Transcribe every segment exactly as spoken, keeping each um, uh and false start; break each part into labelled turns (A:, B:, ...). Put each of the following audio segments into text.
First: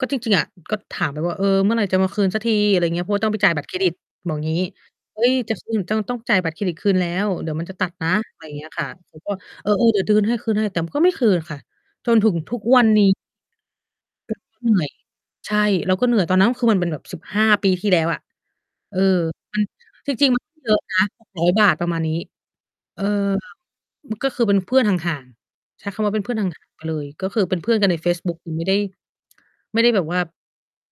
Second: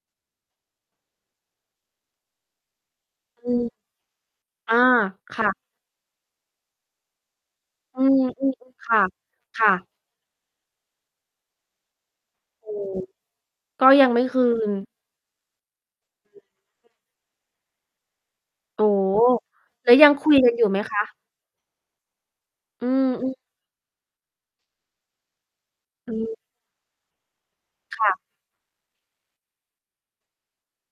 A: ก็จริง ๆ อะ ก็ถามไปว่า เออ เมื่อไหร่จะมาคืนสักที อะไรอย่างเงี้ย เพราะว่าต้องไป
B: อ
A: จ่
B: ื
A: ายบั
B: อ
A: ตรเครดิต บอกงี้
B: อา
A: เฮ้ย
B: ค่
A: จะ
B: ะ
A: คืนจ้อง ต้องจ่ายบัตรเครดิตคืนแล้ว เดี๋ยวมันจะตัด
B: อื
A: นะ
B: ม
A: อะไร
B: อื
A: อย่างเงี้ย
B: อ
A: ค่ะ
B: ๆ ค่ะ
A: ก็
B: ค
A: เอ
B: ่
A: อ เอ
B: ะ
A: อ เดี๋ยวเดิน ให้ คืนให้ แต่ก็ไม่คืนค่ะ จนถึงทุก
B: อื
A: วัน
B: อ
A: นี้
B: ก็ยังไม่
A: ก็
B: คืน
A: เหนื่อย ใช่ เราก็เหนื่อย ตอ
B: อ
A: น
B: ือ
A: นั
B: ฮ
A: ้นคือมันเป็น
B: ึ
A: แบบ สิบห้า ปีที่แล้วอะ
B: โอ้
A: เออ
B: โฮ
A: มัน
B: แล้วยั
A: จ
B: งค
A: ริ
B: ุ
A: ง
B: ย
A: ๆ มัน
B: กั
A: ไ
B: น
A: ม่
B: อยู
A: เ
B: ่
A: ยอ
B: ไหม
A: ะ
B: ค
A: นะ
B: ะ?
A: หกร้อย บาท ประมาณนี้
B: อื
A: เอ
B: ม
A: อ
B: อือ
A: ก็คือเป็นเพื่อนห่าง ๆ ใช้คำว
B: อ
A: ่
B: ื
A: าเป็นเพื่
B: ม
A: อน ห่าง ๆ ไปเลย ก็คือเป็นเพื่อนกันใน
B: ค
A: เ
B: ่
A: ฟ
B: ะ
A: ซบุ๊ก หนูไม่ได้ ไม่ได้แบบว่า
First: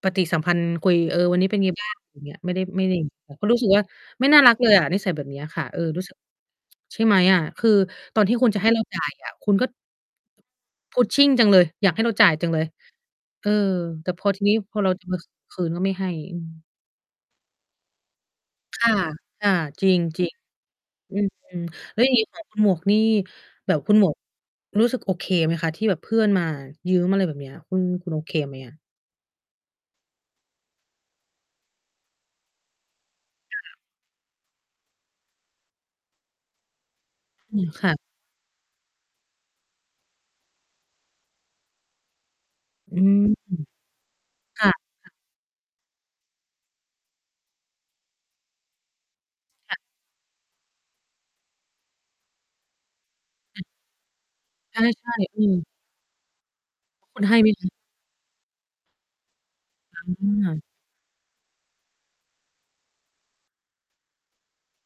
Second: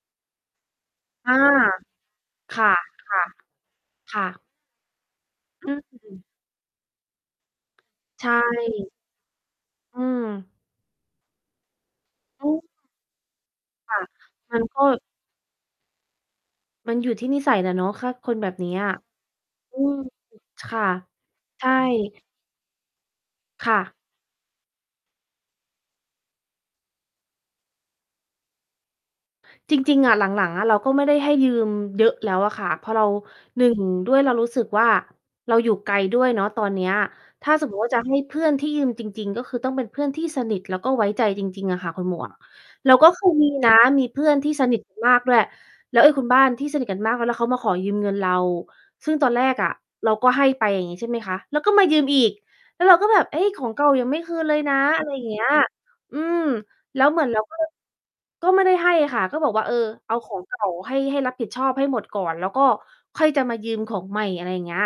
A: ปฏิสัมพันธ์คุย เออ
B: อ
A: ว
B: า
A: ันนี้เป็นไง บ้างอย่างเงี้ย ไม่ไ
B: ค
A: ด้
B: ่ะ
A: ไม่ได้ ก ก็
B: ๆ
A: รู้สึกว่า
B: ค่
A: ไม่น่า
B: ะ
A: รักเลยอะ นิสัยแบบนี้ค่
B: อ
A: ะ
B: ื
A: เออ รู้สึก
B: ม
A: ใช่ไหมอะ คือตอ
B: ใช
A: นที่คุณจะให้เรา
B: ่
A: จ่ายอะ คุณก็
B: อืม
A: Pushing จังเลย อยากให้เราจ่าย
B: อ
A: จั
B: ื
A: งเล
B: ม
A: ย เออ
B: ค่ะ
A: แต่พอทีนี
B: ม
A: ้
B: ัน
A: พ
B: ก
A: อ
B: ็
A: เรามา ค คืนก็ไม่ให้ อืม
B: มันอยู่ที่นิสัยแหละเนาะ ถ้าคนแบบเนี้
A: ค
B: ย
A: ่ะ ค่ะ
B: อื
A: จริ
B: ม
A: ง จริง
B: ค่ะ
A: อื
B: ใ
A: ม
B: ช่
A: แล้วอย่างงี้ของคุณหมวกนี่
B: ค
A: แบ
B: ่
A: บค
B: ะ
A: ุณหมวก รู้สึกโอเคไหมคะที่แบบเพื่อนมายืมอะไรแบบนี้ คุณ คุณโอเคไหมอะ?
B: จริง ๆ อะ หลัง ๆ อะ เราก็ไม่ได้ให้ยืมเยอะแล้วอะค่ะ พอเรา
A: ค
B: หนึ่
A: ่ะ
B: ง ด้วยเรารู้สึกว่า เราอยู่ไกลด้วยเนาะตอนเนี้ย ถ้า
A: อื
B: ส
A: ม
B: มมุต
A: ค
B: ิว่
A: ่
B: า
A: ะ
B: จะให้เพื่อนที่ยืมจริง ๆ ก็คือต้องเป็นเพื่อนที่สนิท แล้วก็ไว้ใจจริง ๆ อะค่ะคุณหมวก แล้
A: อื
B: วก็
A: ม
B: เคยมีนะมีเพื่อนที่
A: ค
B: ส
A: ่ะ
B: นิทกันมากด้วย แล้วไอ้คุณบ้านที่สนิทกันมากแล้วเขามาขอยืมเงินเรา ซึ่งตอนแรกอะ
A: ค่ะ
B: เราก็ให้ไปอย่างนี้ ใช่ไหมคะ แล้วก็มายืมอีก แล้วเราก็แบบ เฮ้ย
A: อ
B: ข
A: ืม
B: องเก่ายังไม่คืนเลยน
A: ใ
B: ะ อะ
A: ช
B: ไร
A: ่
B: อย่างเ
A: ๆ
B: ง
A: อ
B: ี
A: ื
B: ้ย
A: ม
B: อืม แล้ว
A: ค
B: เ
A: ุ
B: หมื
A: ณ
B: อน
A: ให
B: เ
A: ้
B: รา
A: ไหม
B: ก็
A: คะ?
B: ก็ไม่ได้ให้ค่ะ ก็บอกว่าเออ เอา
A: อื
B: ของเก่
A: ม
B: าให้ ให้รับผิดชอบให้หมดก่อน แล้วก็ค่อยจะมายืมของใหม่ อะไรอย่างเงี้ย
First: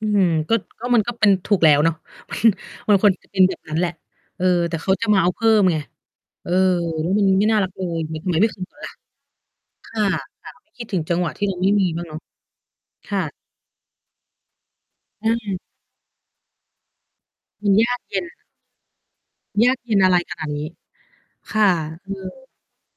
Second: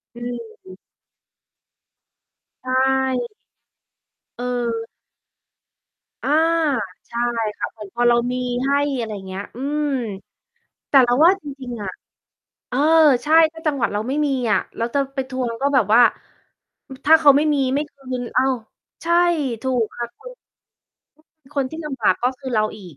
A: อื
B: อื
A: ม ก็
B: ม
A: ก็มันก็เป็นถูกแล้วเนาะ มัน
B: ใช
A: มันควร
B: ่
A: จะเป็นแบบนั้นแหละ เอ
B: เ
A: อ แต่เ
B: ออ
A: ขาจะมาเอาเพิ่มไง
B: อา
A: เออ แล้
B: ใ
A: ว
B: ช่
A: มันไม่น่า
B: ค่
A: รั
B: ะ
A: ก
B: เห
A: เ
B: ม
A: ล
B: ือนพ
A: ย
B: อเรา
A: ทำไ
B: ม
A: ม
B: ี
A: ไม่คืน
B: ให
A: ก่
B: ้
A: อนล่ะ
B: อะไรอย่างเงี้ย อืม
A: ค่ะ ค่ะ ไม่ คิด
B: แต
A: ถ
B: ่
A: ึง
B: เร
A: จ
B: า
A: ังห
B: ว
A: ว
B: ่
A: ะ
B: า
A: ที
B: จ
A: ่เรา
B: ร
A: ไ
B: ิ
A: ม
B: ง
A: ่
B: ๆ
A: ม
B: อ
A: ี
B: ะ
A: บ้างเนาะ
B: เออ
A: ค่
B: ใช
A: ะ
B: ่ ถ้าจังหวะเราไม่มีอะ เราจะไป
A: อื
B: ทวง
A: ม
B: ก็แบบว่า อ ถ้าเขาไม่มี
A: มัน
B: ไม่
A: ย
B: ค
A: าก
B: ื
A: เย็
B: น
A: น
B: อ้าว ใช่ ถ
A: ย
B: ู
A: าก
B: ก
A: เย็น
B: ค่ะ
A: อะไร
B: คุณ
A: ขนาด นี้
B: ค
A: ค่
B: น
A: ะ
B: ที่ ลำบ
A: เอ
B: ากก็คื
A: อ
B: อเราอีก